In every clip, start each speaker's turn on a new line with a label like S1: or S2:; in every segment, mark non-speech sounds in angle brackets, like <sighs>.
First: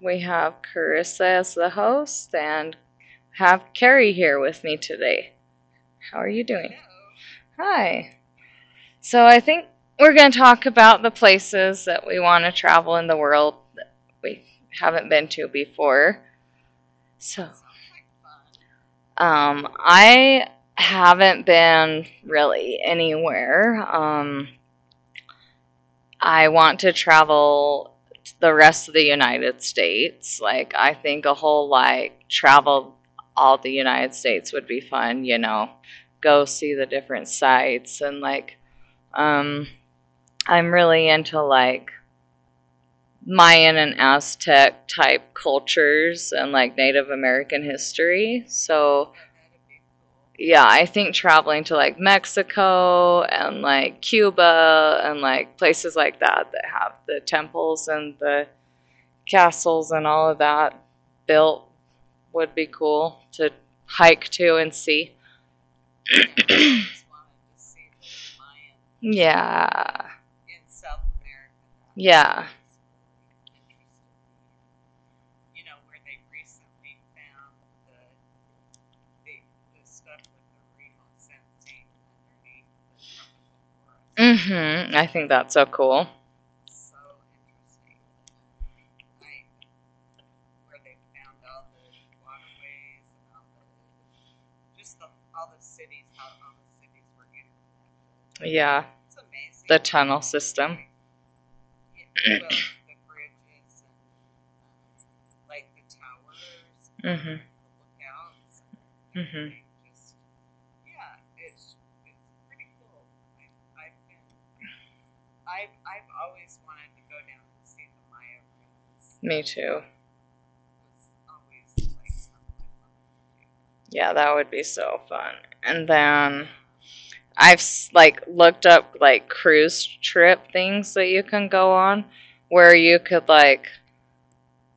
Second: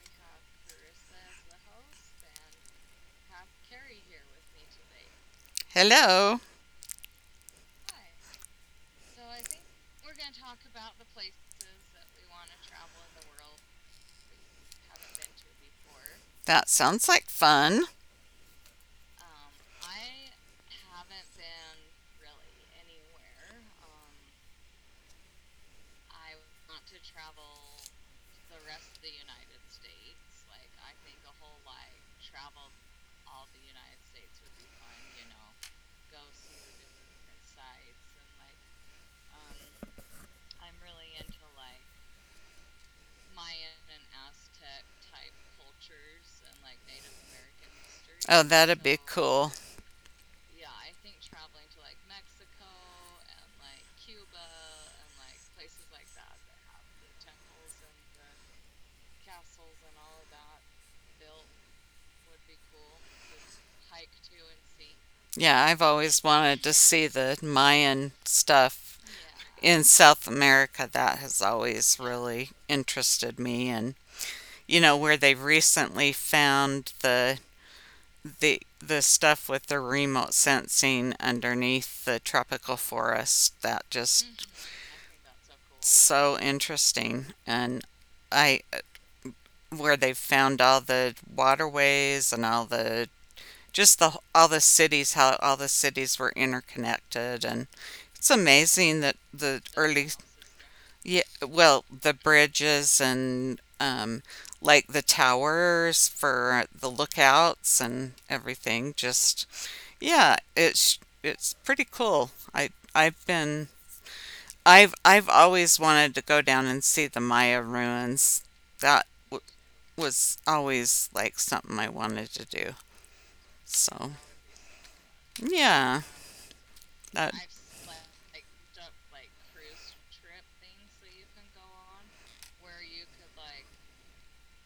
S1: We have Carissa as the host and have Carrie here with me today. How are
S2: Hello.
S1: you doing? Hi. So, I think we're going to talk about the places that we want to travel in the world that we haven't been to before.
S2: That sounds like
S1: So,
S2: fun.
S1: I haven't been really anywhere. I want to travel the rest of the United States. Like, I think a whole like travel all the United States would be fun, go see the different sites and like, um, I'm really into like Mayan and Aztec type cultures and like Native American history.
S2: Oh, that'd be so
S1: So,
S2: cool.
S1: yeah, I think traveling to like Mexico and like Cuba and like places like that that have the temples and the castles and all of that built would be cool to hike to and see.
S2: Yeah, I've always
S1: <clears throat>
S2: wanted
S1: Yeah.
S2: to see the Mayan stuff in South America. That has always
S1: Yeah.
S2: really interested me. And you know where they've recently found the the stuff with the remote sensing underneath the tropical forest that just
S1: Mhm. I think that's
S2: so
S1: so
S2: cool.
S1: cool.
S2: So interesting. And I where they've found all the waterways and all the, just the, all the cities, how all the cities were interconnected. And it's
S1: Yeah.
S2: amazing that the
S1: The
S2: early.
S1: tunnel system.
S2: Yeah. Well, the bridges and like the towers for the
S1: Mhm.
S2: lookouts and everything,
S1: Mhm.
S2: just yeah. It's pretty cool. I've been. I've always wanted to go down and see the Maya ruins. That
S1: Me too.
S2: was always like something I wanted to do.
S1: Yeah,
S2: So,
S1: that would be so fun. And
S2: yeah,
S1: then
S2: that
S1: I've like looked up like cruise trip
S2: trip.
S1: things that you can go on where you could like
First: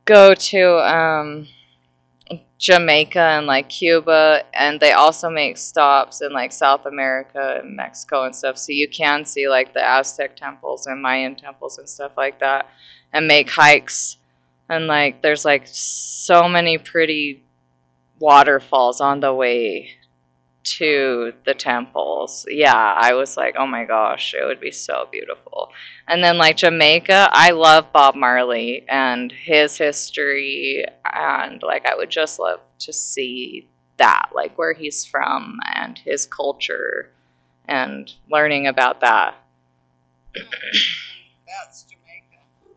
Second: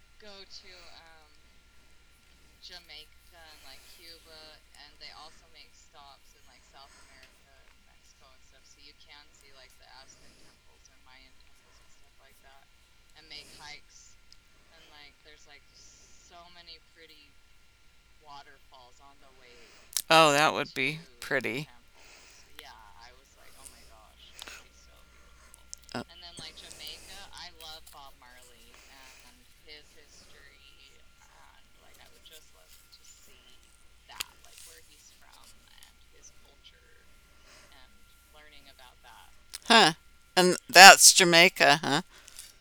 S1: go to Jamaica and like Cuba, and they also make stops in like South America and Mexico and stuff so you can see like the Aztec temples and Mayan temples and stuff like that and make hikes, and like there's like so many pretty waterfalls on the way
S2: Oh, that would be
S1: to the
S2: pretty.
S1: temples. Yeah, I was like, oh my gosh, it would be so beautiful. And
S2: um,
S1: then
S2: Uh,
S1: like Jamaica, I love Bob Marley and his history, and like I would just love to see that, like where he's from and his culture, and learning about that.
S2: huh? And that's Jamaica, huh?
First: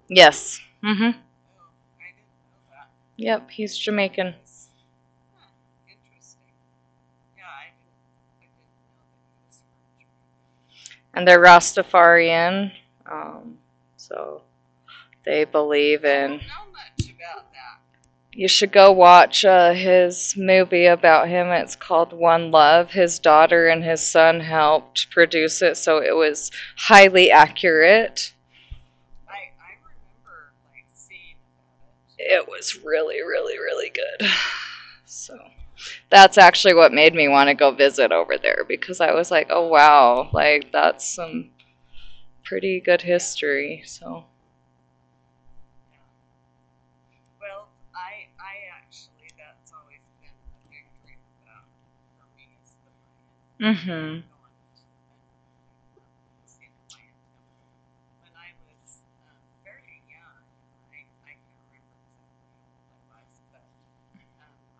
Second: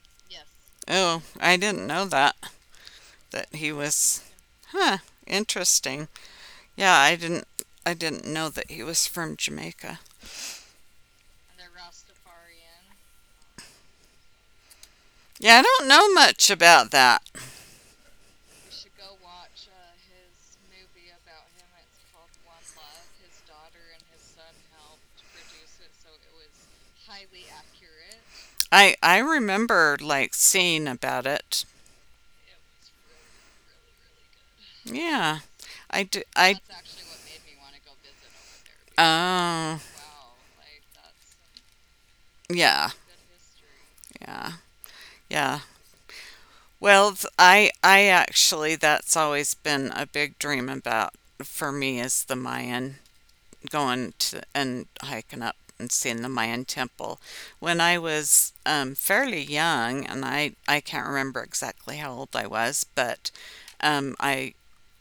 S1: Yes. Mm-hmm.
S2: Oh, I didn't know that
S1: Yep,
S2: he
S1: he's
S2: was.
S1: Jamaican,
S2: Yeah, huh? Interesting. Yeah, I didn't know that he was from Jamaica.
S1: and they're Rastafarian, um, so they
S2: Yeah, I don't know
S1: believe
S2: much
S1: in.
S2: about that.
S1: You should go watch his movie about him. It's called One Love. His daughter and his son helped produce it, so it was highly accurate.
S2: I remember like seeing about it.
S1: It was really, really, really good. <sighs>
S2: Yeah.
S1: So
S2: I do,
S1: that's
S2: I
S1: actually what made me want to go visit over there because I was like, oh
S2: over there
S1: wow, like that's some
S2: because. Oh,
S1: pretty
S2: yeah.
S1: good history. So,
S2: Yeah. Yeah. Well, I actually, that's always been a big dream about, for me, is the Mayan, going
S1: mm-hmm.
S2: to and hiking up and seeing the Mayan temple. When I was fairly young, and I can't remember exactly how old I was, but I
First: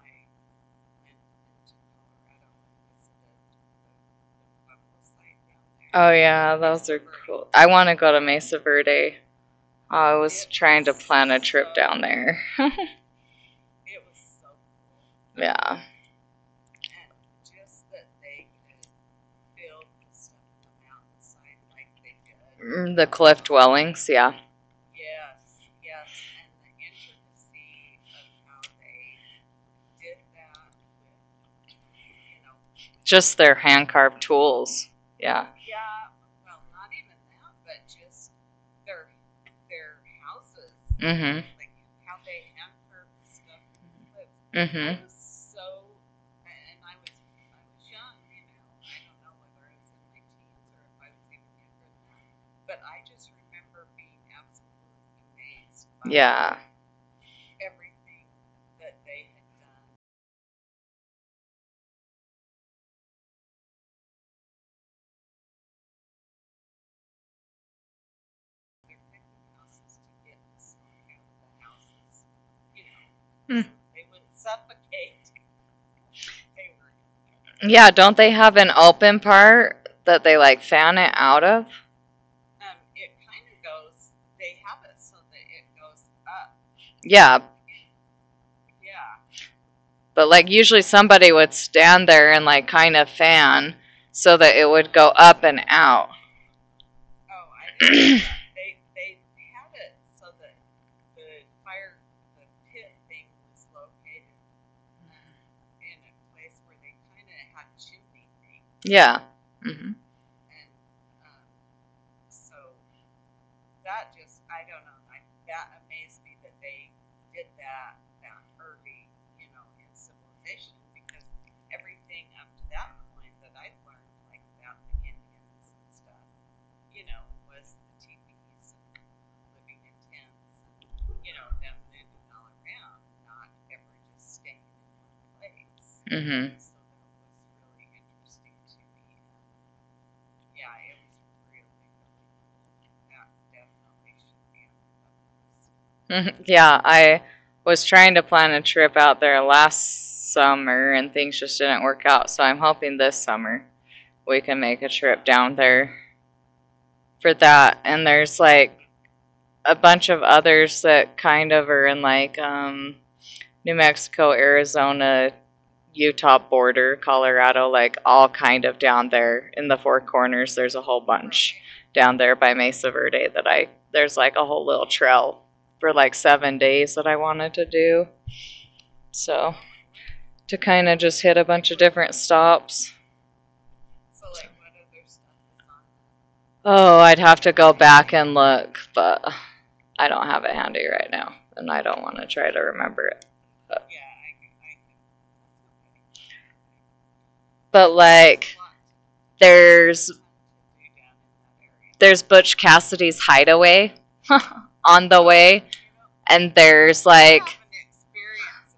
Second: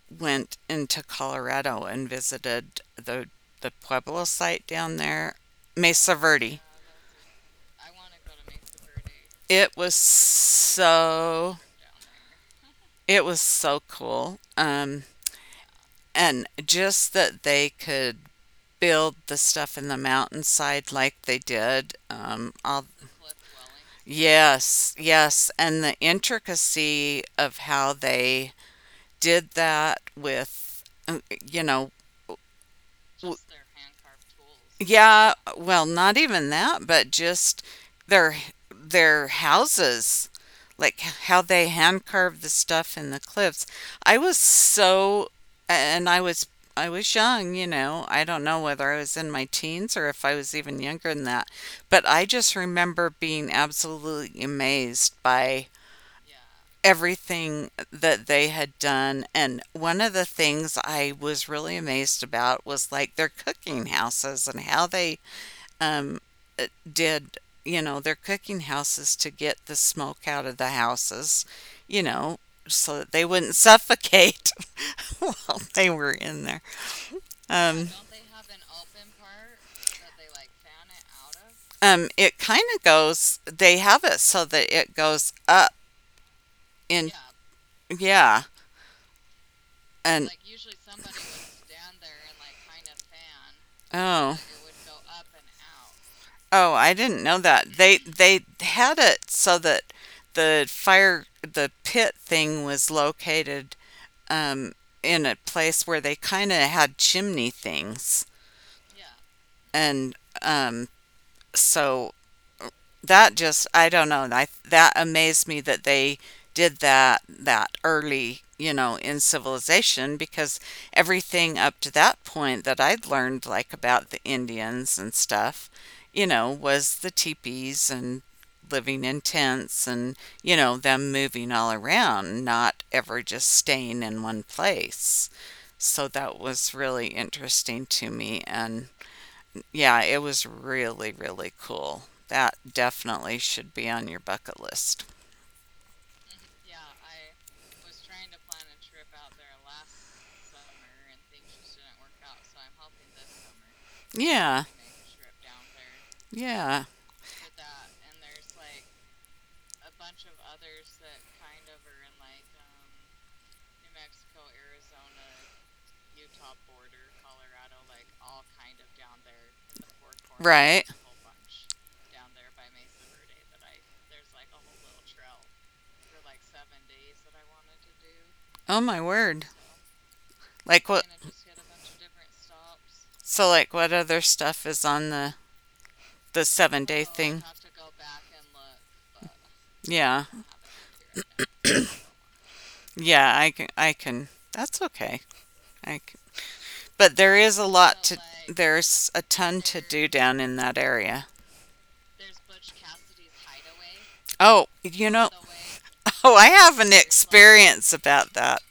S2: went into Colorado and visited the Pueblo site down there,
S1: Oh
S2: Mesa
S1: yeah,
S2: Verde.
S1: those are cool. I want to go to Mesa Verde.
S2: It was
S1: I was trying to plan a
S2: so
S1: trip down there. <laughs>
S2: it was so cool. Um,
S1: Yeah.
S2: and just that they could build the stuff in the mountainside like they did.
S1: The cliff dwellings, yeah.
S2: Yes, yes, and the intricacy of how they did that with. uh, you know,
S1: Just
S2: Well,
S1: their hand carved tools.
S2: yeah,
S1: Yeah.
S2: well, not even that, but just their their houses, like
S1: Mhm.
S2: how they hand carved the stuff in the cliffs. I was
S1: Mhm.
S2: so, and I was I was young, you know. I don't know whether I was in my teens or if I was even younger than that, but I just remember being absolutely amazed by
S1: Yeah.
S2: everything that they had done. And one of the things I was really amazed about was like their cooking houses, and how they um, did, their cooking houses to get the smoke out of the houses, you know, so that they wouldn't suffocate <laughs> while they were in there.
S1: Yeah,
S2: Um,
S1: don't they have an open part that they like fan it out of?
S2: it kind of goes, they have it so that it goes up in.
S1: Yeah,
S2: Yeah. Yeah.
S1: but like
S2: And
S1: usually somebody would stand there and like kind of fan so that
S2: oh, and
S1: it would go up and out.
S2: oh, I didn't know
S1: Oh,
S2: that. They
S1: <clears throat>
S2: they had it so that the pit thing was located um in a place where they kind of had chimney things.
S1: yeah. Hmm.
S2: And um so that just. I don't know. I That amazed me that they did that that early, you know, in civilization, because everything up to that point that I'd learned, like, about the Indians and stuff, you know, was the teepees and living in tents, and, you know, them moving all around, not ever just staying in one place. So that
S1: Hmm.
S2: was really interesting to me. And yeah, it was really, really cool. That definitely should be on your bucket list.
S1: Mhm. Yeah, I was trying to plan a trip out there last summer and things just didn't work out. So I'm hoping this summer we can
S2: Yeah,
S1: make a trip down there
S2: yeah.
S1: for that. And there's like a bunch of others that kind of are in like New Mexico, Arizona, Utah border, Colorado, like all kind of down there in the Four Corners. There's a
S2: Right.
S1: whole bunch down there by Mesa Verde that I there's like a whole little trail for like 7 days that I wanted to do.
S2: Oh my
S1: So
S2: word.
S1: to kind of
S2: Like what?
S1: just hit a bunch of different stops.
S2: So like what other
S1: So.
S2: stuff is on the
S1: Oh,
S2: 7-day
S1: I'd have
S2: thing?
S1: to go back and look, but I don't
S2: Yeah.
S1: have it handy right now, and I don't want to try to remember it.
S2: Yeah, I can
S1: But,
S2: I can. That's okay. I can, but
S1: but like,
S2: there's a ton to
S1: there's
S2: do down in that area.
S1: there's Butch Cassidy's Hideaway <laughs>
S2: Oh,
S1: on
S2: you
S1: the
S2: know,
S1: way,
S2: <laughs> oh,
S1: and
S2: I have an
S1: there's like
S2: experience about that.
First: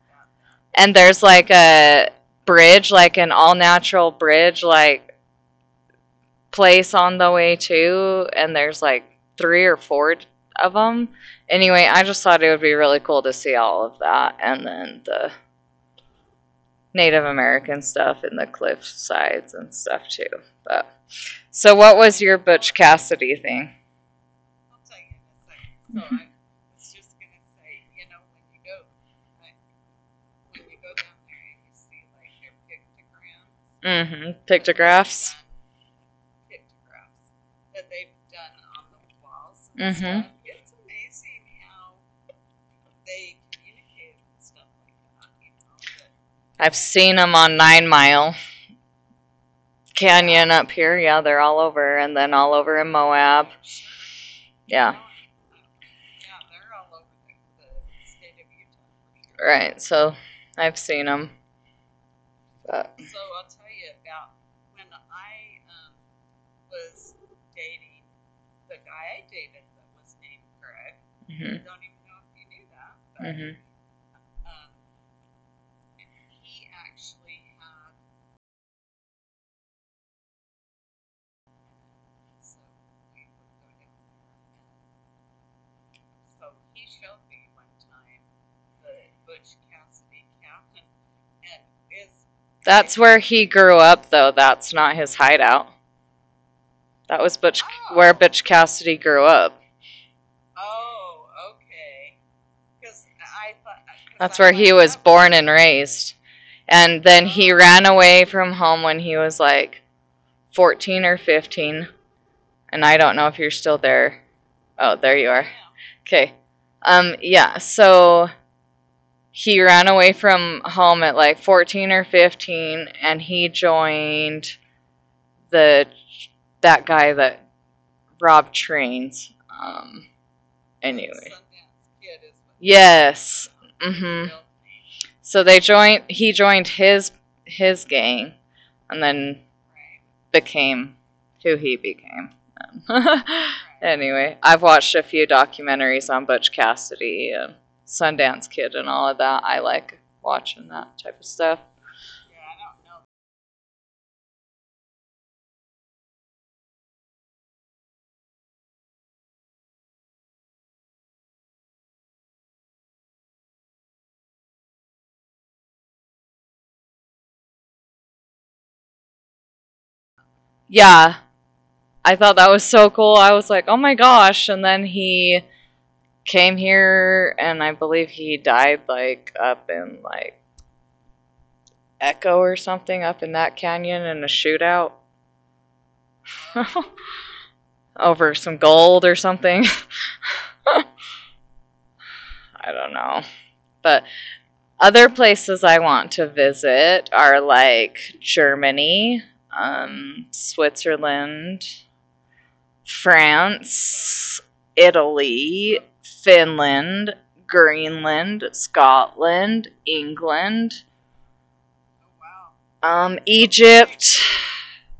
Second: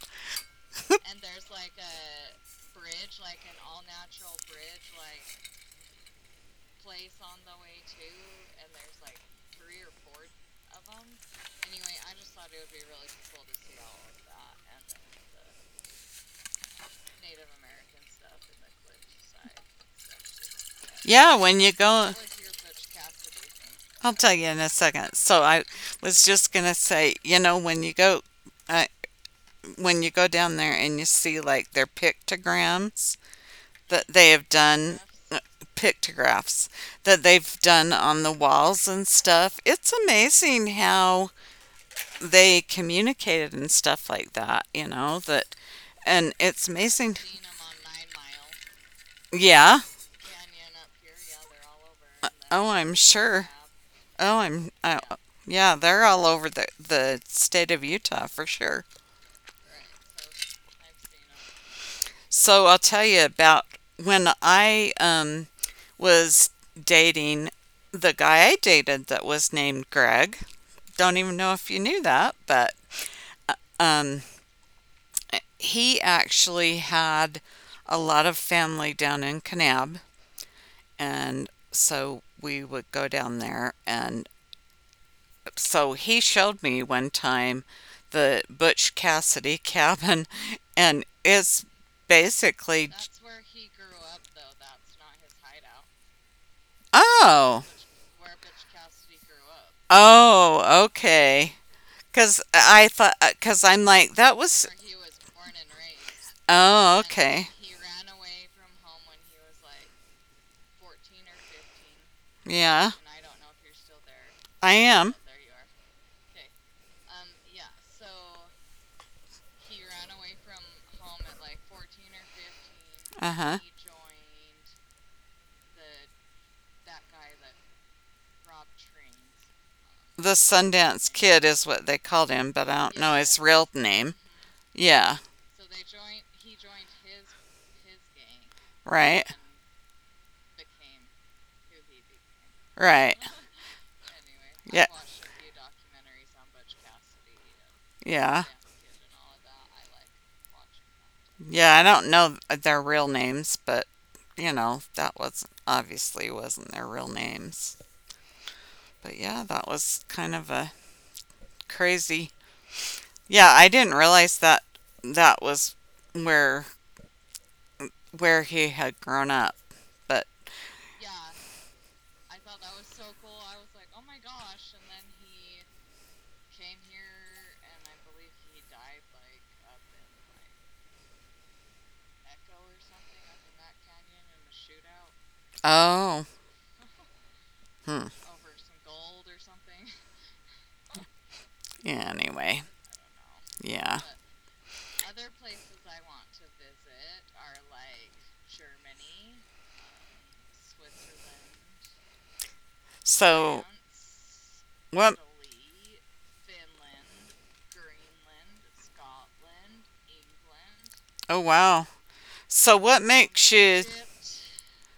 S1: and there's like a bridge, like an all natural bridge, like place on the way too, and there's like three or four of them. Anyway, I just thought it would be really cool to see all of that, and then the Native American stuff and the cliff sides and stuff too. But
S2: Yeah, when you
S1: so, what
S2: go,
S1: was your Butch Cassidy thing?
S2: I'll tell you in a second. So I was just
S1: <laughs>
S2: gonna say, uh, when you go down there and you see like their pictograms that
S1: Mm
S2: they
S1: hmm.
S2: have done. uh,
S1: Pictographs.
S2: Pictographs that they've done on the walls and stuff. It's
S1: Mhm.
S2: amazing how they communicated and stuff like that. You know that, and it's
S1: I've
S2: amazing.
S1: seen them on Nine Mile
S2: Yeah.
S1: Canyon up here. Yeah, they're all over, and then all
S2: Oh,
S1: over
S2: I'm
S1: in
S2: sure.
S1: Moab.
S2: Oh, I'm.
S1: Yeah,
S2: Yeah, they're all over the state of Utah for sure.
S1: right. So I've seen them.
S2: So I'll tell
S1: But,
S2: you about when I was dating the guy I dated that was named Greg. Don't even
S1: mhm,
S2: know
S1: mm,
S2: if you knew that, but
S1: mhm.
S2: um he actually had a lot of family down in Kanab, and so we would go down there. And so he showed me one time the Butch Cassidy <laughs> cabin, and it's basically.
S1: That's where he grew up, though. That's not his hideout. That was
S2: Oh.
S1: Butch, oh, where Butch Cassidy grew up.
S2: Oh, okay, because I thought. Because I'm like, that
S1: That's where
S2: was.
S1: he was born and raised.
S2: Oh,
S1: And then
S2: okay.
S1: he ran away from home when he was like 14 or 15.
S2: Yeah,
S1: And I don't know if you're still there.
S2: I
S1: Oh,
S2: am.
S1: there you are. Okay. Yeah, so he ran away from home at like 14 or 15 and
S2: Uh
S1: he
S2: huh
S1: joined the that guy that robbed trains.
S2: joined. The Sundance
S1: Anyway.
S2: Kid is what they called him, but I don't know. Yeah. His
S1: Yes.
S2: real
S1: Mm.
S2: name.
S1: Mhm.
S2: Yeah.
S1: So they joined. He joined his gang, and
S2: Right.
S1: then became who he became. <laughs>
S2: Right.
S1: Anyway, I've
S2: Yeah.
S1: watched a few documentaries on Butch Cassidy and
S2: And yeah.
S1: Sundance Kid and all of that. I like watching that type of stuff.
S2: Yeah, I don't know their real names, but that was obviously wasn't their real names. But yeah, that was kind of a crazy. Yeah, I didn't realize that that was where where he had grown up. But
S1: Yeah, I thought that was so cool. I was like, oh my gosh! And then he came here, and I believe he died like up in like Echo or something up in that canyon in a shootout.
S2: oh,
S1: <laughs>
S2: hmm.
S1: Over some gold or something. <laughs> I
S2: Yeah, anyway.
S1: don't know.
S2: Yeah,
S1: But
S2: but.
S1: other places I want to visit are like Germany, Switzerland,
S2: So.
S1: France,
S2: Dance, what?
S1: Italy, Finland, Greenland, Scotland, England,
S2: Oh, wow. So
S1: Egypt.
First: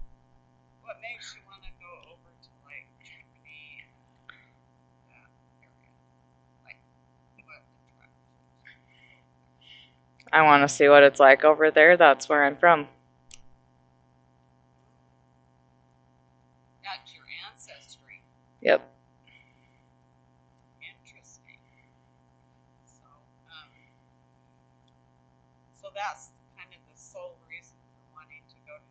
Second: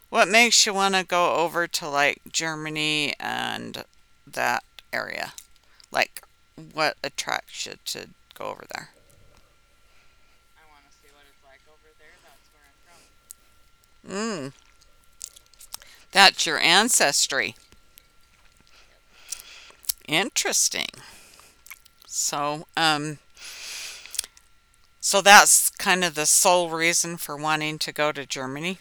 S2: what makes you want to go over to, like, Germany and that area? Like, what attracts you to go over there?
S1: I want to see what it's like over there. That's where I'm from.
S2: Mm, that's your ancestry.
S1: Yep.
S2: Interesting. So um so that's kind of the sole reason for wanting to go to Germany.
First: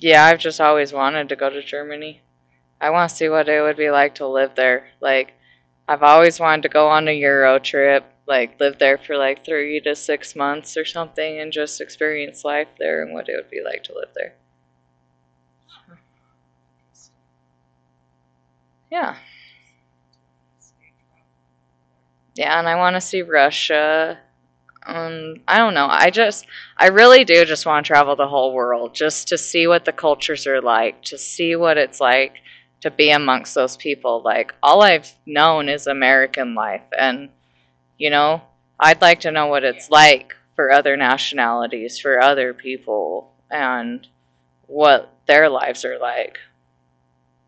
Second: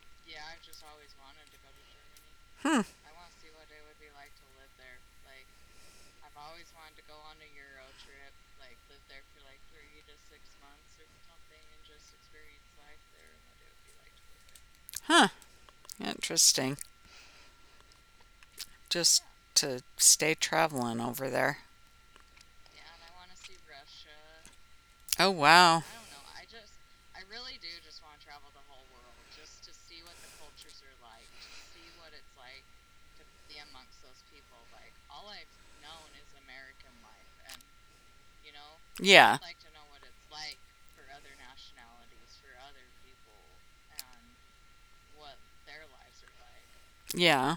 S1: Yeah, I've just always wanted to go to Germany.
S2: Hmm,
S1: I want to see what it would be like to live there. Like, I've always wanted to go on a Euro trip, like, live there for like 3 to 6 months or something and just experience life there and what it would be like to live there.
S2: huh. Interesting. Just
S1: Yeah.
S2: to stay traveling over there.
S1: Yeah, and I want to see Russia.
S2: Oh,
S1: I don't
S2: wow.
S1: know. I really do just want to travel the whole world just to see what the cultures are like, to see what it's like to be amongst those people. Like, all I've known is American life. And You know, I'd like
S2: Yeah.
S1: to know what it's like for other nationalities, for other people, and what their lives are like.
S2: Yeah,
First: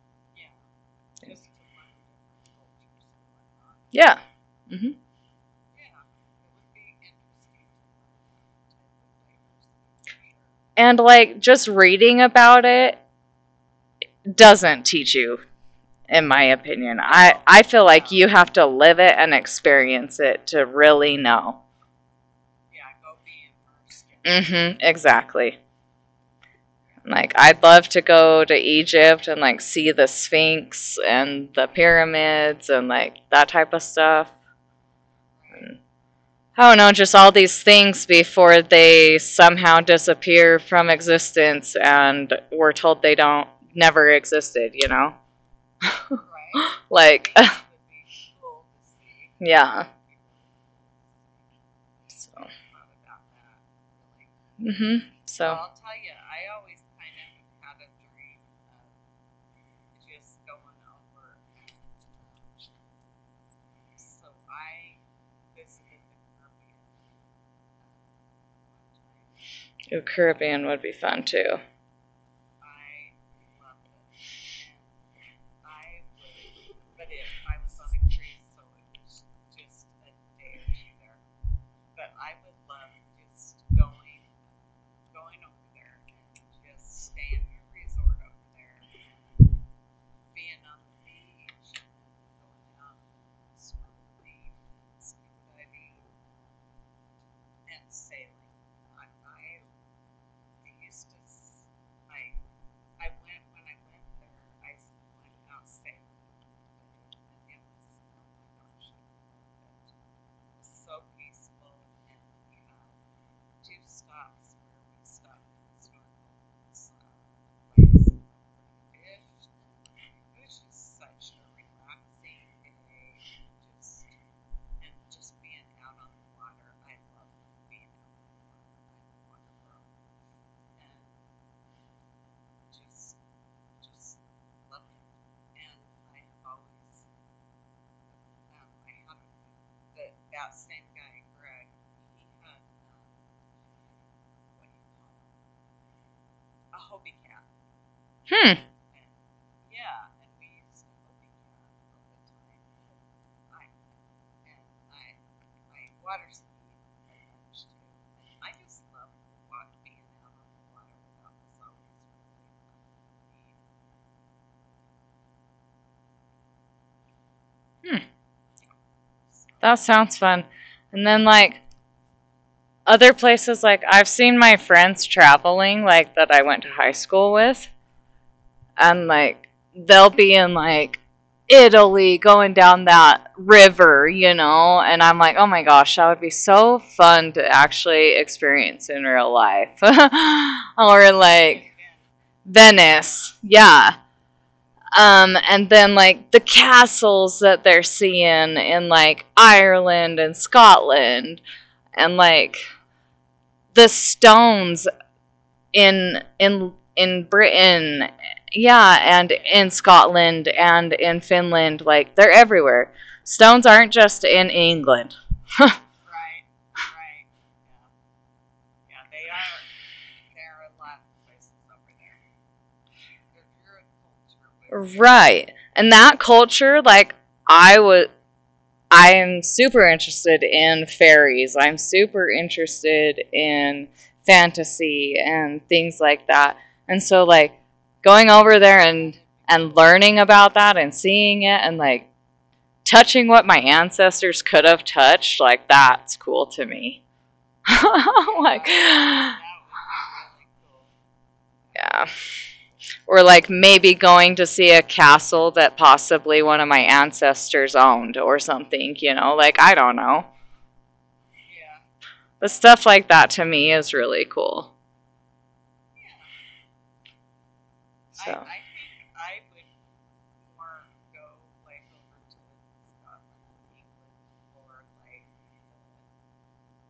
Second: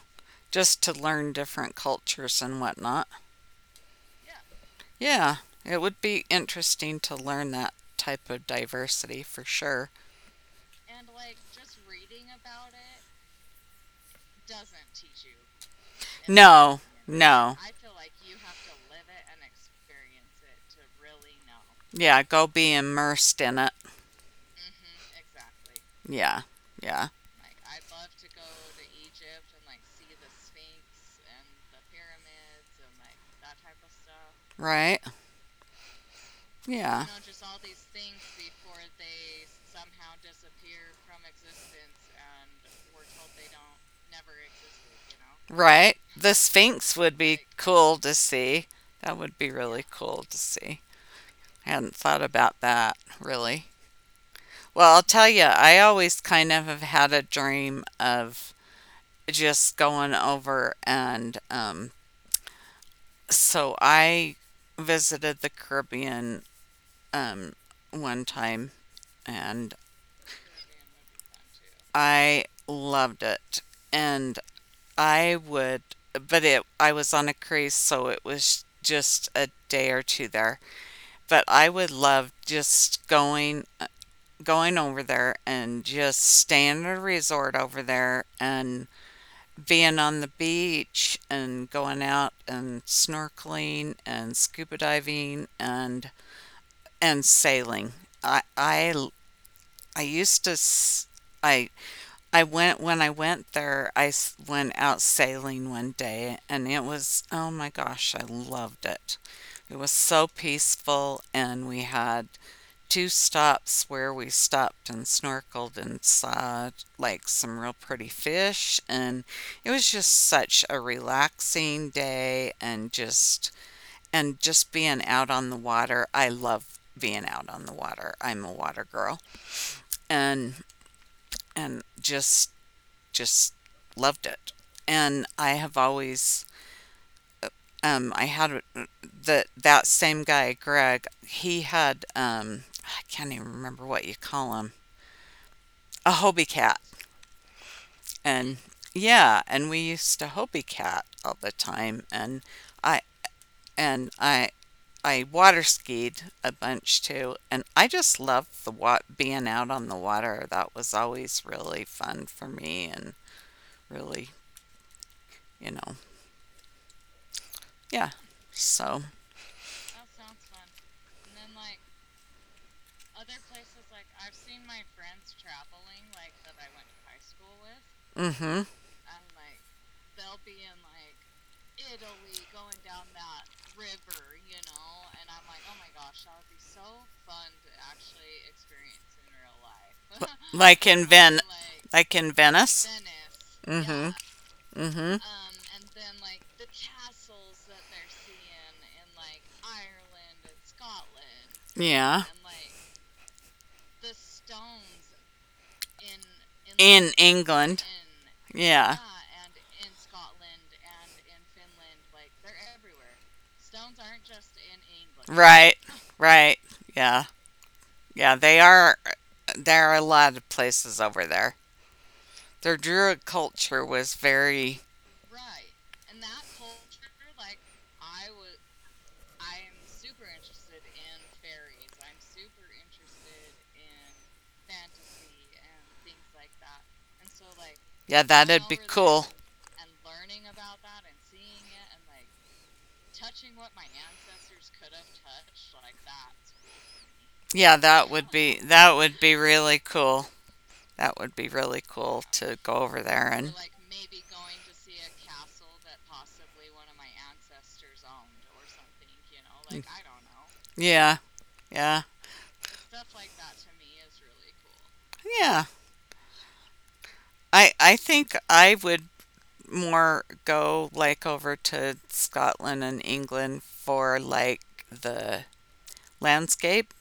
S2: just to learn different cultures and whatnot.
S1: Yeah. Hmm.
S2: Yeah, it would be interesting to learn that type of diversity for sure.
S1: And like just reading about it doesn't teach you, in my
S2: No,
S1: opinion. I
S2: no.
S1: feel like you have to live it and experience it to really know.
S2: Yeah, go be immersed in it.
S1: Immersed. Hmm. Exactly.
S2: Yeah, yeah,
S1: Like I'd love to go to Egypt and like see the Sphinx and the pyramids and like that type of stuff.
S2: right?
S1: I don't know,
S2: Yeah.
S1: just all these things before they somehow disappear from existence and we're told they don't never existed, you know?
S2: Right. The Sphinx would
S1: Like
S2: be cool to see. That would
S1: <laughs>
S2: be really
S1: yeah.
S2: cool to see. I hadn't thought
S1: So
S2: about that really. Well, I'll
S1: mhm.
S2: tell you,
S1: So. Well,
S2: I always kind of have had a dream of just going over and so I visited the Caribbean um, one time, and
S1: dream. Ooh, Caribbean would be fun too.
S2: I loved it. And I would, I was on a cruise, so it was just a day or two there, but I would love just going over there and just staying at a resort over there and being on the beach and going out and snorkeling and scuba diving and sailing. I I I used to s- I I went when I went there. I went out sailing one day, and it was, oh my gosh, I loved it. It was so peaceful, and we had two stops where we stopped and snorkeled and saw like some real pretty fish, and it was just such a relaxing day. And just being out on the water. I love being out on the water. I'm a water girl. And and just loved it. And I have always. I had the that same guy Greg. He had, I can't even remember what you call him, a Hobie cat. And
S1: Hmm.
S2: yeah, and we used to Hopi Cat all the time, I and I water skied a bunch too, and I just loved being out on the water. That was always really fun for me, and really, you know, yeah.
S1: Hmm.
S2: So,
S1: That sounds fun. And then like other places like I've seen my friends traveling like that I went to high school with,
S2: hmm
S1: and like they'll be in like Italy going down that river, and I'm like, "Oh my gosh, that would be so fun to actually experience in real life." <laughs>
S2: like
S1: Or like
S2: Like in Venice.
S1: Venice. Yeah.
S2: Hmm. Hmm.
S1: And then like the castles that they're seeing in like Ireland and Scotland and
S2: Yeah,
S1: like the stones in in
S2: in
S1: in
S2: England.
S1: Britain,
S2: Yeah.
S1: yeah, and in Scotland and in Finland, like they're everywhere. Stones aren't just in England.
S2: Right. Right. Yeah. Yeah. They are. There are a lot of places over there. Their Druid culture was very.
S1: Right. And that culture, like I was I am super interested in fairies. I'm super interested in fantasy and things like that. And so like
S2: Yeah,
S1: going
S2: that'd
S1: over
S2: be
S1: there
S2: cool.
S1: and learning about that and seeing it and like touching what my ancestors could have touched, like that's cool to me.
S2: Yeah,
S1: <laughs>
S2: that would be
S1: Like
S2: that would be
S1: yeah.
S2: really cool. That would be really cool to go over there.
S1: Or
S2: And
S1: like maybe going to see a castle that possibly one of my ancestors owned or something, you know? Like I don't know.
S2: yeah, yeah.
S1: But stuff like that to me is really cool.
S2: Yeah. I think
S1: So
S2: I would more go like over to Scotland and England for like the landscape,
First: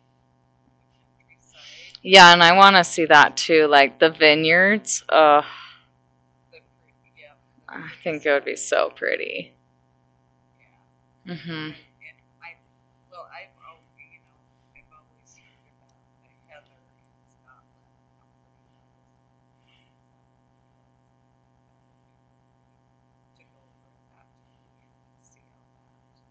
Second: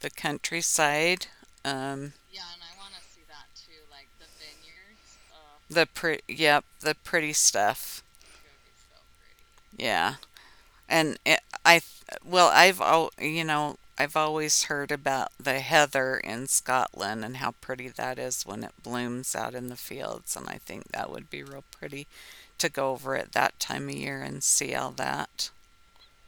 S2: the countryside, um,
S1: yeah, and I want to see that too, like the vineyards.
S2: yep, the pretty
S1: I
S2: stuff.
S1: think it would be so pretty.
S2: Yeah, and it.
S1: Mhm.
S2: I well, I've al- you know I've always heard about the heather in Scotland and how pretty that is when it blooms out in the fields, and I think that would be real pretty to go over at that time of year and see all that.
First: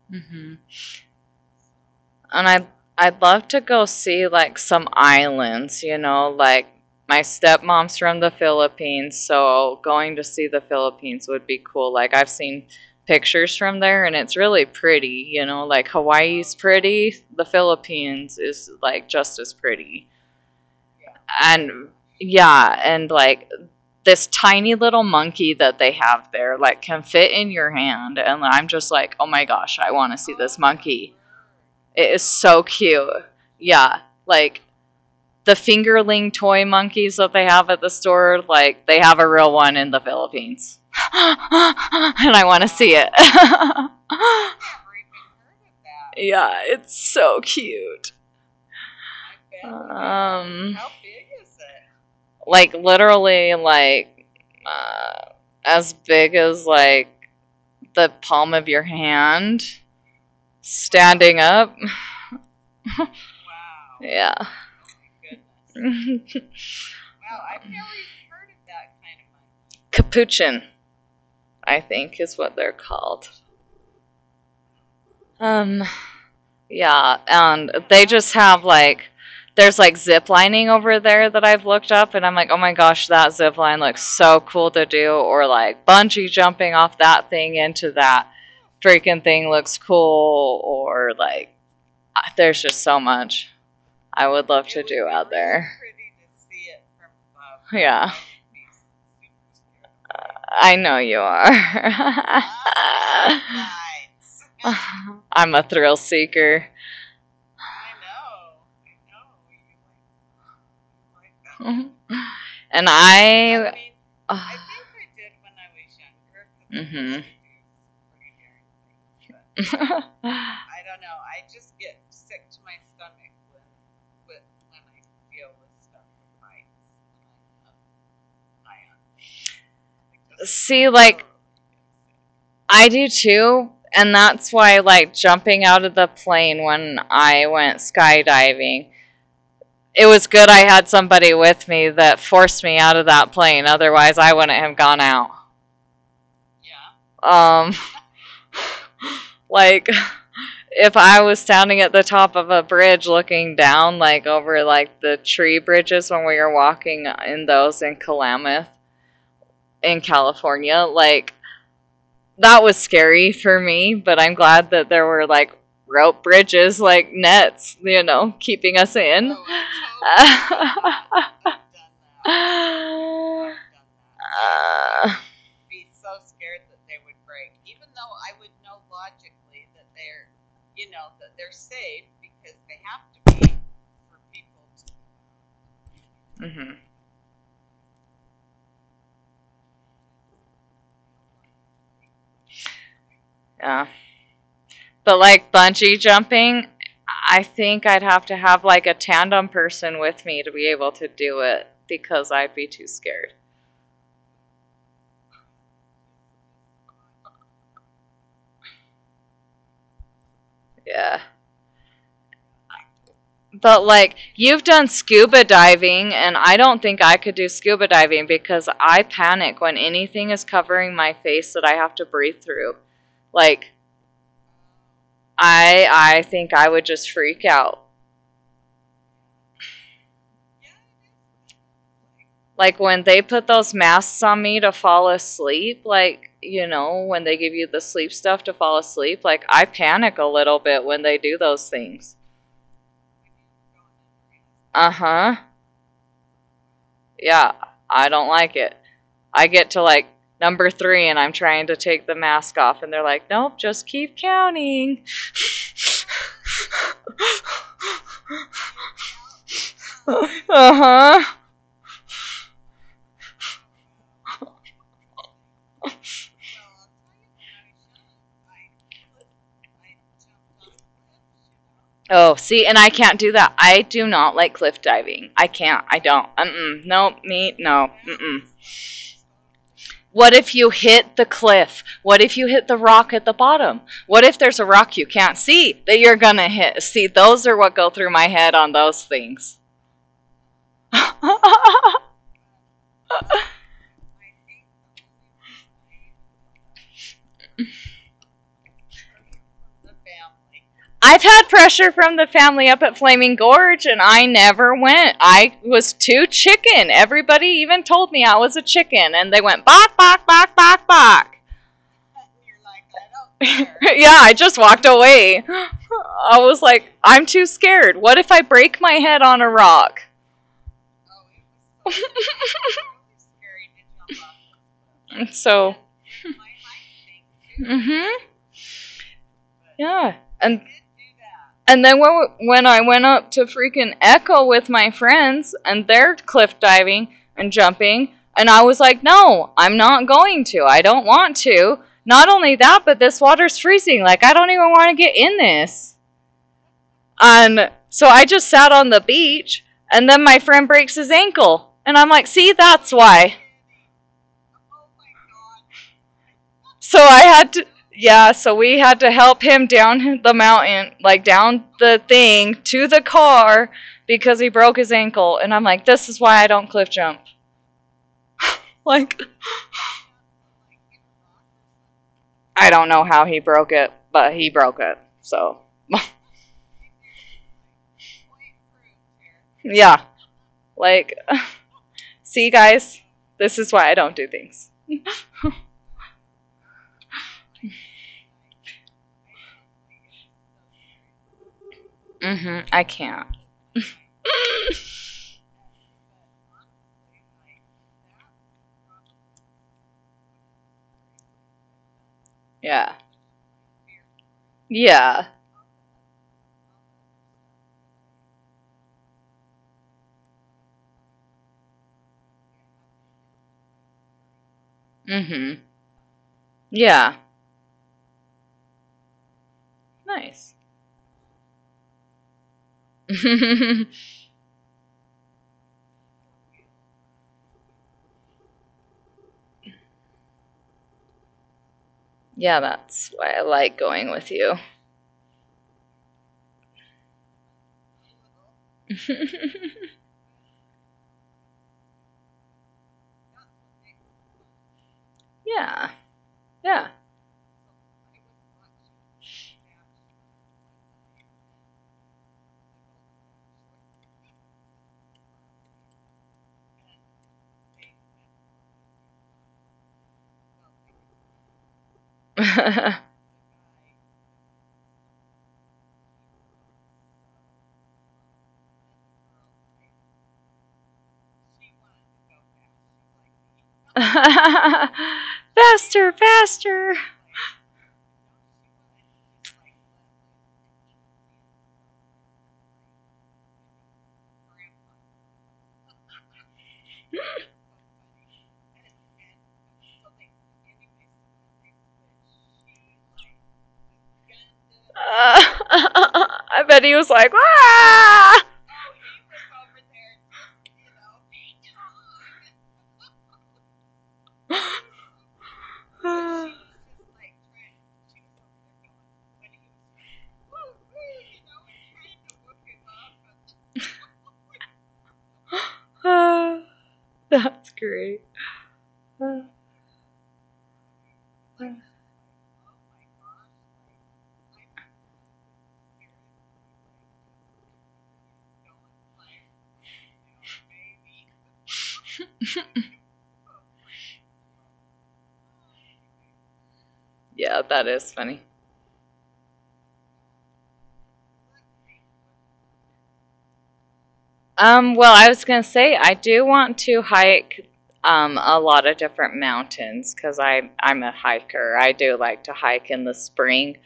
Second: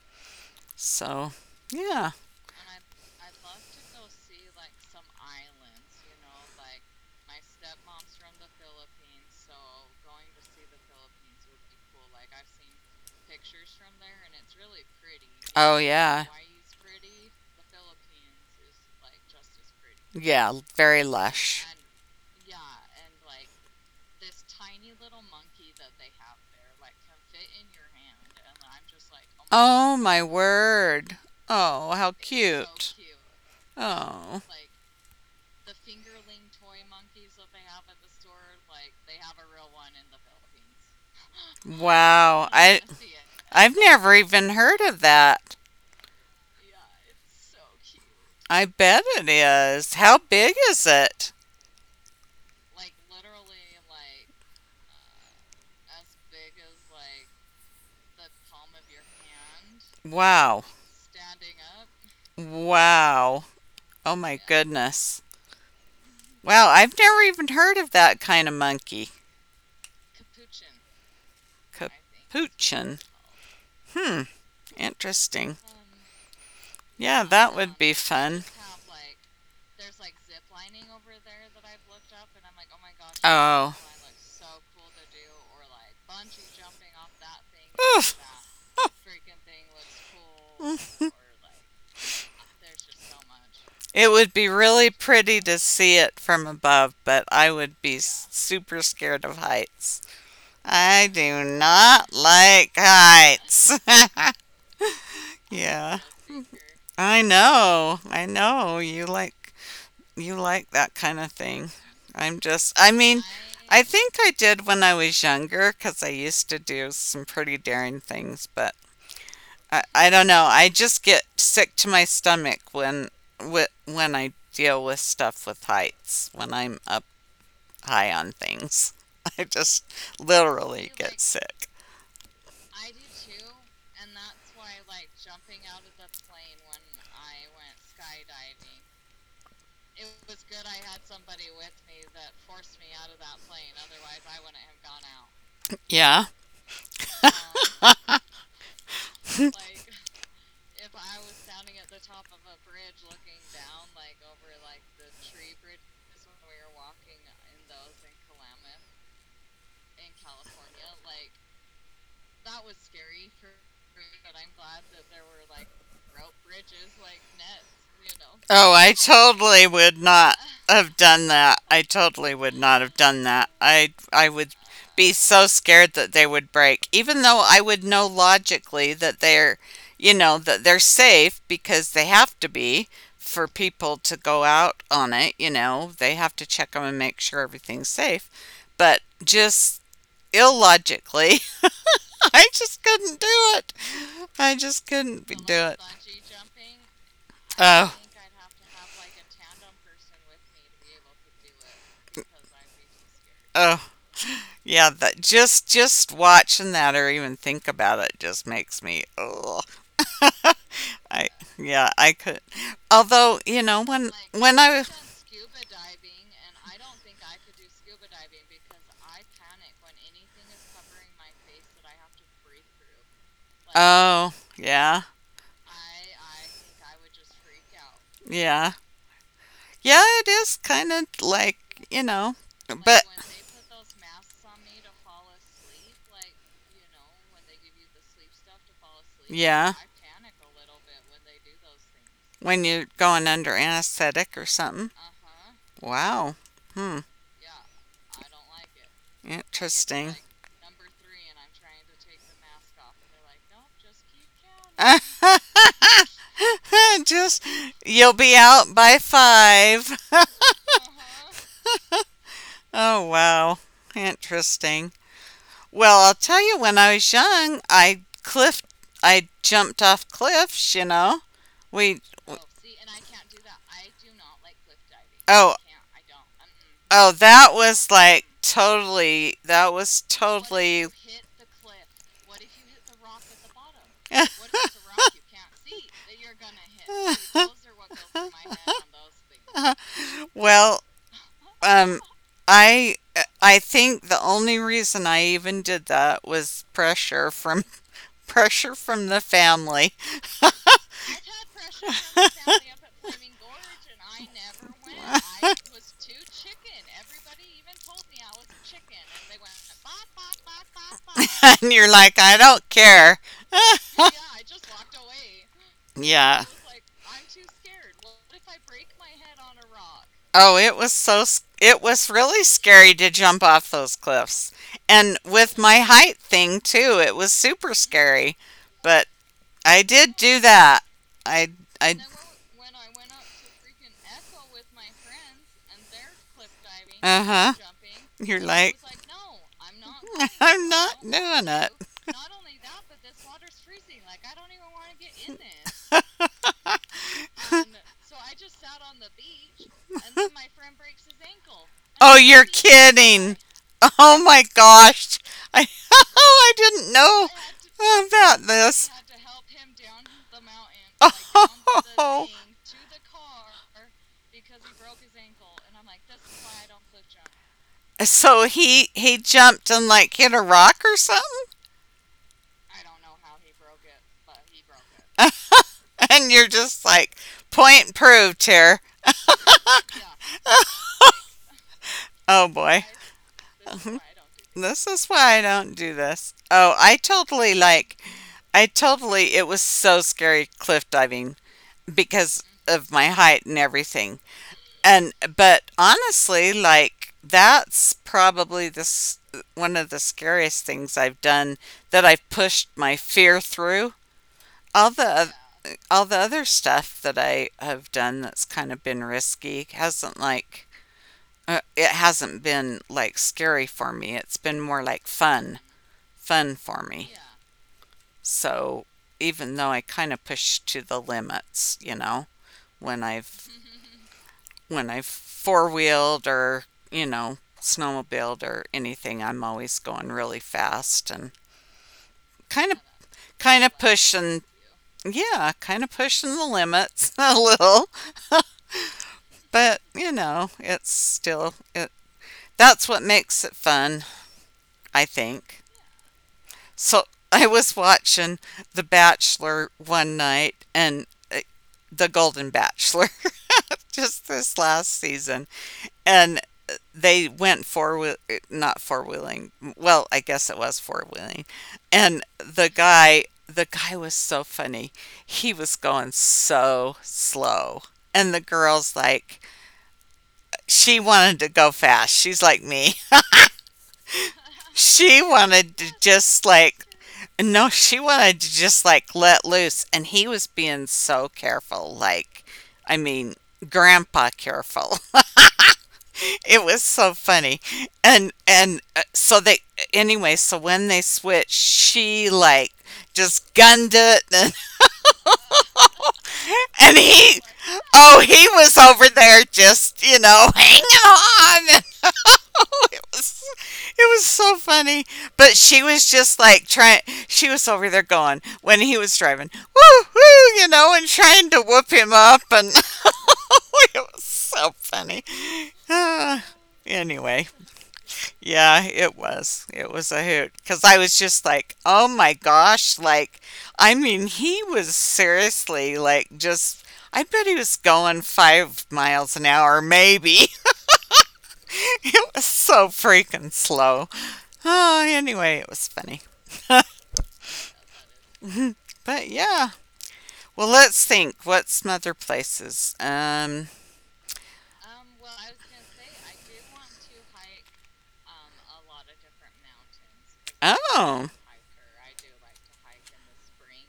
S1: Mhm.
S2: So, yeah.
S1: And I'd love to go see like some islands, like my stepmom's from the Philippines, so going to see the Philippines would be cool. Like I've seen pictures from there and it's really pretty,
S2: Oh,
S1: like
S2: yeah.
S1: Hawaii's pretty, the Philippines is like just as pretty.
S2: Yeah, very lush.
S1: And yeah, and like this tiny little monkey that they have there like can fit in your hand, and I'm just like, "Oh my gosh, I
S2: Oh
S1: want to
S2: my
S1: see this monkey."
S2: word. Oh,
S1: It
S2: how
S1: is so
S2: cute.
S1: cute. Yeah,
S2: Oh,
S1: like the fingerling toy monkeys that they have at the store, like they have a real one in the Philippines. <laughs> And I
S2: wow.
S1: want to
S2: I
S1: see it.
S2: I've never even
S1: <laughs>
S2: heard of that.
S1: Yeah, it's so cute.
S2: I bet it is. How big
S1: Um
S2: is it?
S1: like literally like uh, as big as like the palm of your hand
S2: Wow.
S1: standing up.
S2: Wow. Oh
S1: Yeah.
S2: my
S1: <laughs>
S2: goodness.
S1: Oh my
S2: Wow,
S1: goodness.
S2: I've never even heard of that kind of monkey.
S1: <laughs> Capuchin I think is what they're
S2: Capuchin.
S1: called.
S2: Hmm, interesting.
S1: um yeah,
S2: Yeah, that
S1: and
S2: would be
S1: they just
S2: fun.
S1: have like there's like zip lining over there that I've looked up and I'm like, oh my gosh, that zip
S2: Oh,
S1: line looks so cool to do, or like bungee jumping off that thing into
S2: oof,
S1: that freaking thing looks cool, or like there's just so much
S2: it
S1: I
S2: would be
S1: would love to
S2: really
S1: do out
S2: pretty to
S1: there.
S2: see it from above, but I would be
S1: Yeah.
S2: super scared of heights.
S1: I know
S2: I
S1: you
S2: do not
S1: are.
S2: like heights.
S1: <laughs>
S2: <laughs>
S1: I'm a thrill
S2: Yeah,
S1: seeker.
S2: I know. I know. You like that kind of thing.
S1: Mhm.
S2: I'm just,
S1: And
S2: I mean, I
S1: I
S2: think
S1: <sighs> I.
S2: I
S1: Uh,
S2: did when I was younger because I used to do some pretty daring things, but
S1: Mhm. <laughs>
S2: I don't know. I just get sick to my stomach when when I deal with stuff with heights, when I'm up high on things. <laughs> I just
S1: See,
S2: literally
S1: like,
S2: get sick.
S1: I do too. And that's why, like, jumping out of the plane when I went skydiving, it was good I had somebody with me that forced me out of that plane. Otherwise, I wouldn't have gone out.
S2: Yeah.
S1: Um, <laughs> like if I was standing at the top of a bridge looking down, like over like the tree bridges when we were walking in those in Klamath in California, like that was scary for me. But I'm glad that there were like rope bridges, like nets,
S2: Oh,
S1: keeping
S2: I
S1: us in.
S2: totally would not
S1: <laughs>
S2: have done that. I totally would not have done that. I would be
S1: Uh,
S2: so scared that they would break, even though I would know logically that they're, you know, that they're safe because they have to be for people to go out on it. You know, they have to check
S1: mhm,
S2: them and make sure everything's safe. But just illogically, <laughs> I just couldn't do it.
S1: yeah.
S2: I just
S1: But
S2: couldn't be- do
S1: like
S2: it.
S1: bungee jumping, I think
S2: Oh,
S1: I'd have to have like a tandem person with me to be able to do it because I'd be too scared.
S2: oh, yeah. That just watching that or even think about it just makes me. Ugh. <laughs>
S1: Yeah.
S2: I yeah, I could. Although you know
S1: But
S2: when
S1: like
S2: when
S1: you've
S2: I was
S1: done scuba diving and I don't think I could do scuba diving because I panic when anything is covering my face that I have to breathe through. Like
S2: oh yeah,
S1: I think I would just freak out.
S2: yeah, yeah, it is kind of like, you know,
S1: Like
S2: but
S1: when they put those masks on me to fall asleep, like, when they give you the sleep stuff to fall asleep, like I
S2: yeah.
S1: panic a little bit when they do those things.
S2: When you're going under anesthetic or something.
S1: Uh huh.
S2: Wow. Hmm.
S1: Yeah, I don't like it. I get to like
S2: Interesting.
S1: number three and I'm trying to take the mask off, and they're like, nope, just keep counting.
S2: <laughs> Just, you'll be out by five. <laughs>
S1: <laughs> Uh huh.
S2: Oh, wow. Interesting. Well, I'll tell you, when I was young, I I jumped off cliffs, you know. We,
S1: Oh,
S2: oh,
S1: see, and
S2: see,
S1: I
S2: and I
S1: can't do
S2: can't do
S1: that.
S2: that.
S1: I
S2: I
S1: do
S2: do
S1: not
S2: not
S1: like
S2: like
S1: cliff
S2: cliff diving.
S1: diving. I
S2: Oh,
S1: can't. I don't. Mm-mm.
S2: oh,
S1: Nope. Me.
S2: that
S1: No.
S2: was like
S1: Mm-mm.
S2: totally, that was
S1: What if you hit the cliff? What if you hit the rock at the bottom? What if there's a rock you can't see that you're gonna hit? See, those are what go through my head on those things.
S2: well,
S1: <laughs> I've
S2: um, I I think the only reason I even did that was pressure from <laughs> pressure from the family.
S1: had pressure from the family up at Flaming Gorge and I never went. I was too
S2: <laughs>
S1: chicken. Everybody even told me I was a chicken and they went bok, bok, bok, bok, bok.
S2: Bop. <laughs> And you're like, I don't
S1: <laughs>
S2: care.
S1: <laughs> Yeah, I just walked away. <gasps> I
S2: Yeah.
S1: was
S2: I.
S1: like, I'm too scared. What if I break my head on a rock?
S2: Oh, it was so it was really scary to jump off those cliffs. And
S1: <laughs>
S2: with
S1: So,
S2: my height thing too, it was super
S1: mhm,
S2: scary. But I
S1: yeah,
S2: did do
S1: and
S2: that. I
S1: and then when
S2: I
S1: when I went up to freaking Echo with my friends and they're cliff diving and
S2: uh-huh.
S1: jumping, and
S2: You're
S1: I
S2: and
S1: was
S2: I
S1: like,
S2: like
S1: no, I'm not going
S2: <laughs>
S1: to. I
S2: I'm
S1: don't
S2: not
S1: want
S2: doing
S1: to.
S2: it.
S1: Not only that, but this water's freezing. Like I don't even want to get in this. And so I just sat on the beach, and then my friend breaks his ankle, and I'm
S2: Oh,
S1: like, see,
S2: you're
S1: that's why.
S2: kidding. Oh my gosh. I, <laughs> I
S1: So
S2: didn't
S1: I
S2: know
S1: had to, yeah, so
S2: about
S1: we had
S2: this. <laughs>
S1: to help him down the mountain, like
S2: <laughs>
S1: down the
S2: Oh.
S1: thing to the car because he broke his ankle. And I'm like, this is why I don't cliff jump.
S2: So he
S1: Like,
S2: he jumped and like hit a rock or something.
S1: I don't know how he broke it, but he broke it. So,
S2: <laughs> And you're just like point proved here.
S1: yeah, like,
S2: Oh
S1: see,
S2: boy.
S1: guys, this is
S2: This is why I
S1: why I don't do
S2: don't do. This
S1: things.
S2: This is why I don't do this. Oh, I totally like I totally it was so scary cliff diving
S1: Mm
S2: because
S1: hmm, I
S2: of my
S1: can't.
S2: height and everything. And
S1: <laughs>
S2: but honestly like that's probably this one of the scariest things I've done that I've pushed
S1: yeah,
S2: my fear through all the
S1: yeah,
S2: oth- all the other stuff that I have done that's kind of been risky hasn't like it hasn't been like scary for me. It's been more like
S1: mm hmm,
S2: fun, fun for me.
S1: yeah,
S2: So even though I kind of
S1: nice.
S2: push to the limits, you know, when I've
S1: <laughs>
S2: when I four wheeled or, you know, snowmobiled or anything, I'm always going really fast and
S1: yeah,
S2: kind of
S1: that's why I
S2: kind
S1: like
S2: of
S1: going with
S2: pushing,
S1: you.
S2: yeah, kind of pushing the limits <laughs> a little, but
S1: <laughs>
S2: you know, it's still it that's what makes it fun, I think.
S1: Yeah. Yeah.
S2: So I was watching The Bachelor one night and uh, The Golden Bachelor <laughs> just this last season. And they went four wheel, not four wheeling, well, I guess it was four wheeling. And the
S1: <laughs>
S2: guy the guy was so funny. He was going so slow and the girl's like, she wanted to go fast, she's like me. <laughs> She wanted to
S1: faster,
S2: just like,
S1: faster.
S2: no, she wanted to just like let loose and he was being so careful, like, I mean, grandpa careful. It was so funny. And so they anyway so when they switched she like just gunned it. <laughs> and,
S1: Uh, <laughs> I bet he
S2: and
S1: was like,
S2: he, oh,
S1: ah!
S2: he was over there just, you know, <laughs> hanging on. And it was, it was so funny, but she was just like trying, she was over there going when he was driving woo woo, you know, and trying to whoop him up. And <laughs> it was so funny. <sighs> Uh,
S1: <laughs>
S2: anyway.
S1: That's great.
S2: Yeah, it was. It was a hoot. Because I was just like, oh my gosh. Like, I mean, he was seriously like just, I bet he was going 5 miles an hour, maybe. <laughs> It was so freaking slow. Oh, anyway, it was funny.
S1: Yeah, that is funny.
S2: <laughs> But yeah. Well, let's think. What's some other places?
S1: Well, I was going to say I do want to hike a lot of different mountains because I'm a
S2: Oh,
S1: hiker. I do like to hike in the spring.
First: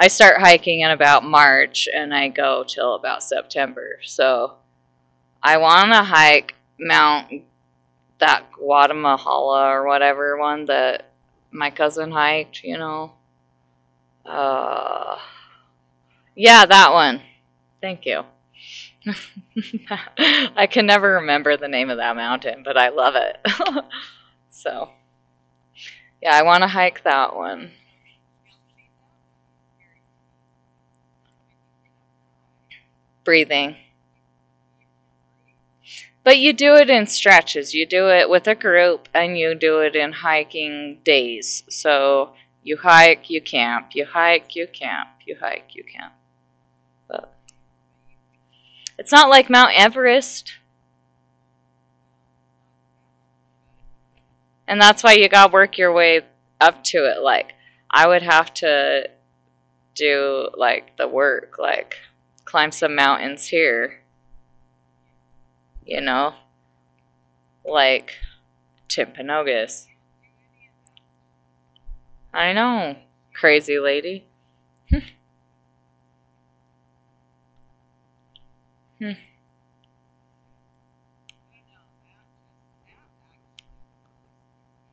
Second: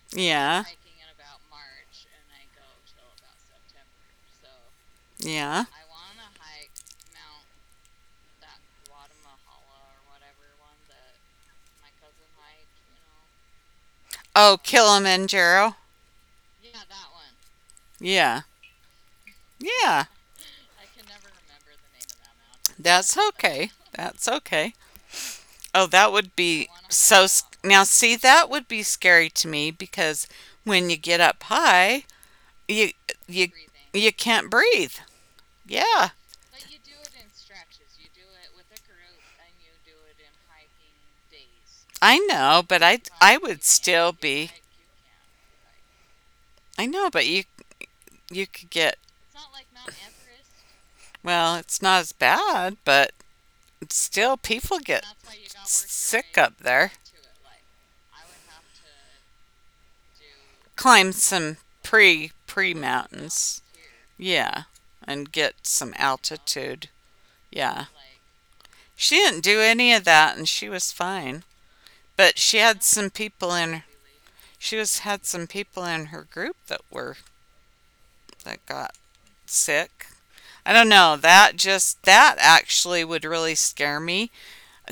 S1: I start
S2: yeah.
S1: hiking in about March and I go till about September. So
S2: So
S1: I
S2: yeah.
S1: want to hike Mount that Guatemala or whatever one that my cousin hiked. You know,
S2: Oh,
S1: uh,
S2: Kilimanjaro.
S1: yeah, that one. Thank you.
S2: Yeah. Yeah.
S1: <laughs> I can never remember the name of that mountain, but I love
S2: That's okay.
S1: it.
S2: That's
S1: <laughs>
S2: okay.
S1: so,
S2: Oh, that
S1: yeah,
S2: would
S1: I want to
S2: be
S1: hike
S2: so.
S1: that one.
S2: Now, see, that would be scary to me because when you get up high, you you
S1: Breathing.
S2: you can't breathe. Yeah,
S1: But you do it in stretches. You do it with a group and you do it in hiking days.
S2: I
S1: So,
S2: know,
S1: you
S2: but I
S1: hike,
S2: I
S1: you
S2: would
S1: camp, you
S2: still be.
S1: hike, you camp, you hike, you camp.
S2: I know, but
S1: But
S2: you could get.
S1: it's not like Mount Everest,
S2: Well, it's not as bad, but still, people
S1: and that's
S2: get
S1: why you got to work your way
S2: sick up
S1: up
S2: there.
S1: to it. Like, I would have to do like the
S2: Climb some
S1: work, like
S2: pre
S1: climb
S2: pre
S1: some mountains
S2: mountains.
S1: here
S2: Yeah, and get some
S1: you know,
S2: altitude. Yeah.
S1: like
S2: She didn't do
S1: Chimpanogas.
S2: any of that and she was fine. But
S1: I know, crazy lady.
S2: she was had some people in her group that were that got
S1: Hmm,
S2: sick. I don't know. That just that actually would really scare me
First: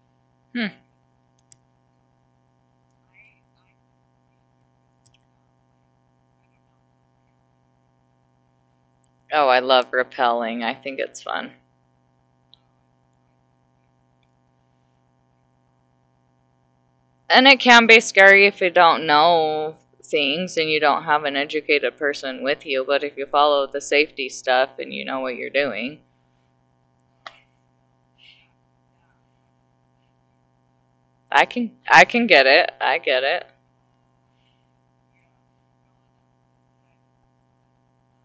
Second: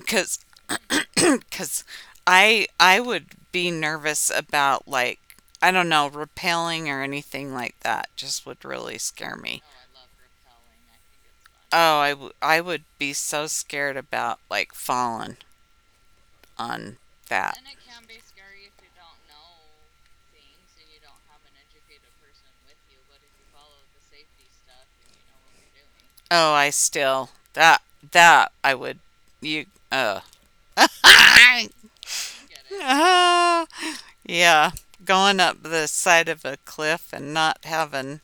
S2: cuz
S1: hmm.
S2: <clears throat> cuz I would be nervous about like I don't know, rappelling or anything like that just would really scare
S1: Oh, I
S2: me.
S1: love rappelling. I think it's fun.
S2: Oh, I, I would be so scared about like falling. On
S1: And
S2: that.
S1: it can be scary if you don't know things and you don't have an educated person with you, but if you follow the safety stuff and you know what you're doing,
S2: Oh, I still that that I would you uh
S1: I
S2: <laughs>
S1: can I can get it. I get it.
S2: yeah, going up the side of a cliff and not having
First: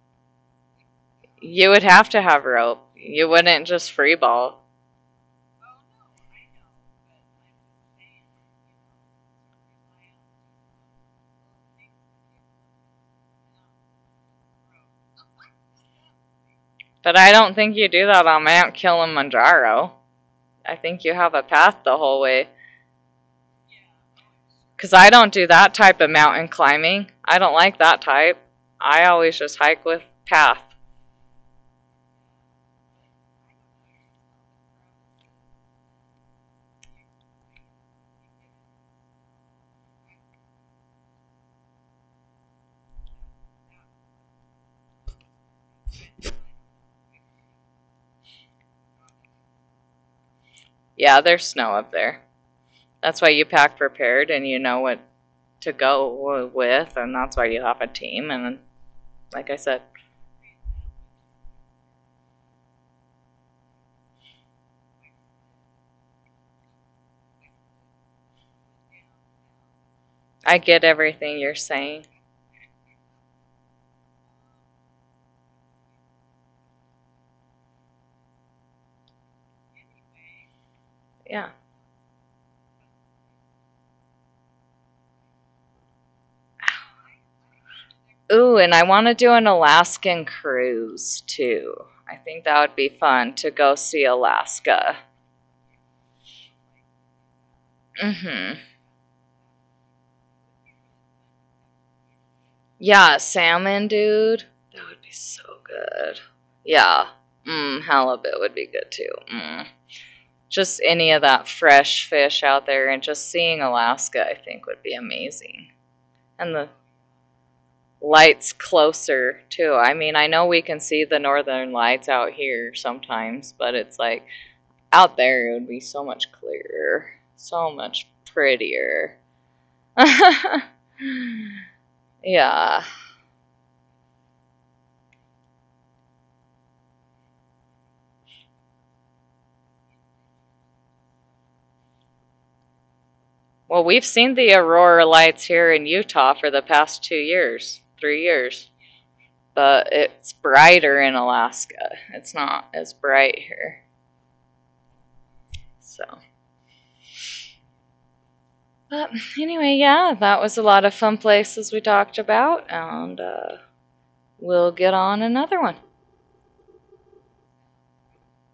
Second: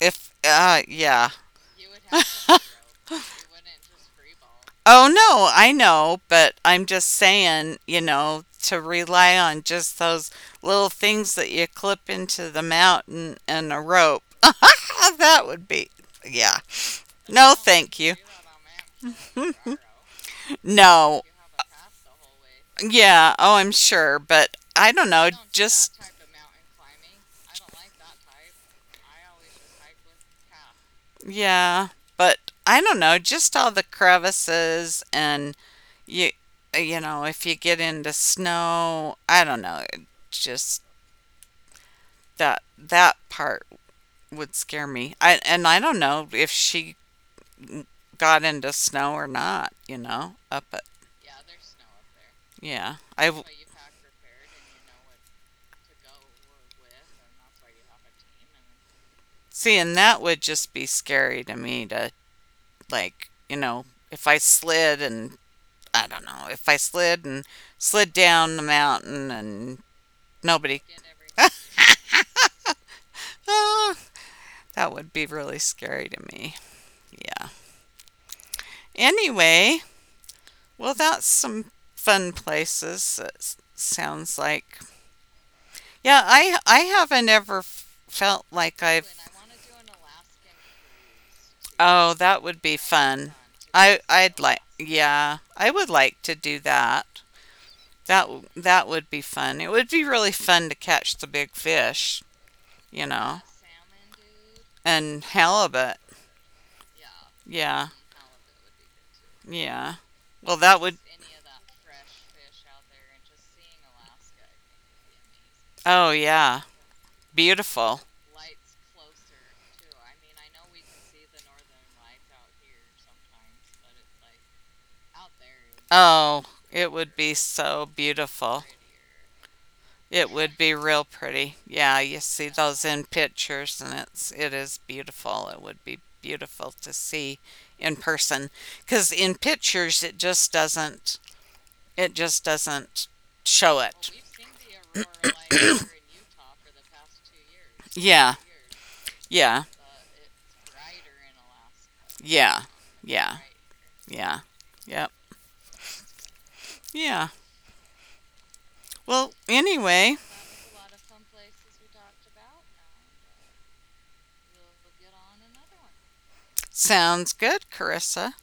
S2: if yeah,
S1: You would have to have rope. You wouldn't just free ball.
S2: oh no, I know, but I'm just saying, you know, to rely on just those little things that you clip into the mountain and a rope, ah, that would be, yeah,
S1: But I don't
S2: no
S1: think you
S2: thank
S1: do
S2: you.
S1: that on Mount Kilimanjaro. I think you
S2: No.
S1: have a path the whole way.
S2: Yeah, oh, I'm sure, but
S1: Because
S2: I
S1: I
S2: don't
S1: don't
S2: know,
S1: do that
S2: just
S1: type of mountain climbing. I don't like that type. I always just hike with path.
S2: yeah, but I don't know, just all the crevices and you you know, if you get into snow, I don't know, it just that part would scare me. I and I don't know if she got into snow or not, you know, up at
S1: Yeah, there's snow up there.
S2: yeah.
S1: That's why you pack prepared and you know what to go with, and that's why you have a team. And like I
S2: See
S1: said,
S2: and that would just be scary to me to like, you know, if I slid and I don't know if I slid and slid down the mountain and
S1: I
S2: nobody.
S1: get everything you're saying.
S2: Ah, that would be really scary to me. Yeah. Anyway, well, that's
S1: Yeah.
S2: some fun places. It sounds like. Yeah, I haven't ever felt
S1: Ooh, and
S2: like
S1: I want
S2: I've.
S1: to do an Alaskan cruise too.
S2: Oh,
S1: I
S2: that
S1: think
S2: would
S1: that
S2: be
S1: would be
S2: fun.
S1: fun to go
S2: I
S1: see
S2: I'd like.
S1: Alaska.
S2: Yeah, I would like to do that.
S1: Mm hmm.
S2: That would be fun. It would be really fun to catch the big fish. You
S1: Yeah,
S2: know,
S1: salmon, dude. That would be
S2: and
S1: so
S2: halibut.
S1: good. Yeah. Mm,
S2: Yeah,
S1: halibut would be good too. Mm.
S2: yeah. Well, that
S1: Just
S2: would,
S1: any of that fresh fish out there and just seeing Alaska, I think, would be amazing.
S2: oh,
S1: And
S2: yeah,
S1: the
S2: beautiful.
S1: lights closer too. I mean, I know we can see the northern lights out here sometimes, but it's like out there it would be so much
S2: Oh, it
S1: clearer,
S2: would be
S1: so
S2: so
S1: much
S2: beautiful.
S1: prettier.
S2: It would
S1: <laughs>
S2: be real pretty. Yeah, you see those
S1: yeah.
S2: in pictures and it's it is beautiful. It would be beautiful to see in person cuz in pictures it just doesn't show
S1: Well, we've seen the
S2: it.
S1: aurora lights here
S2: <coughs>
S1: in Utah for the past 2 years, three
S2: Yeah,
S1: years,
S2: yeah,
S1: but it's brighter in Alaska. It's
S2: yeah,
S1: not as
S2: yeah,
S1: bright here.
S2: yeah, yep,
S1: So,
S2: yeah.
S1: but
S2: Well,
S1: anyway, yeah,
S2: anyway,
S1: that was a lot of fun places we talked about, and we'll get on another one.
S2: sounds good, Carissa.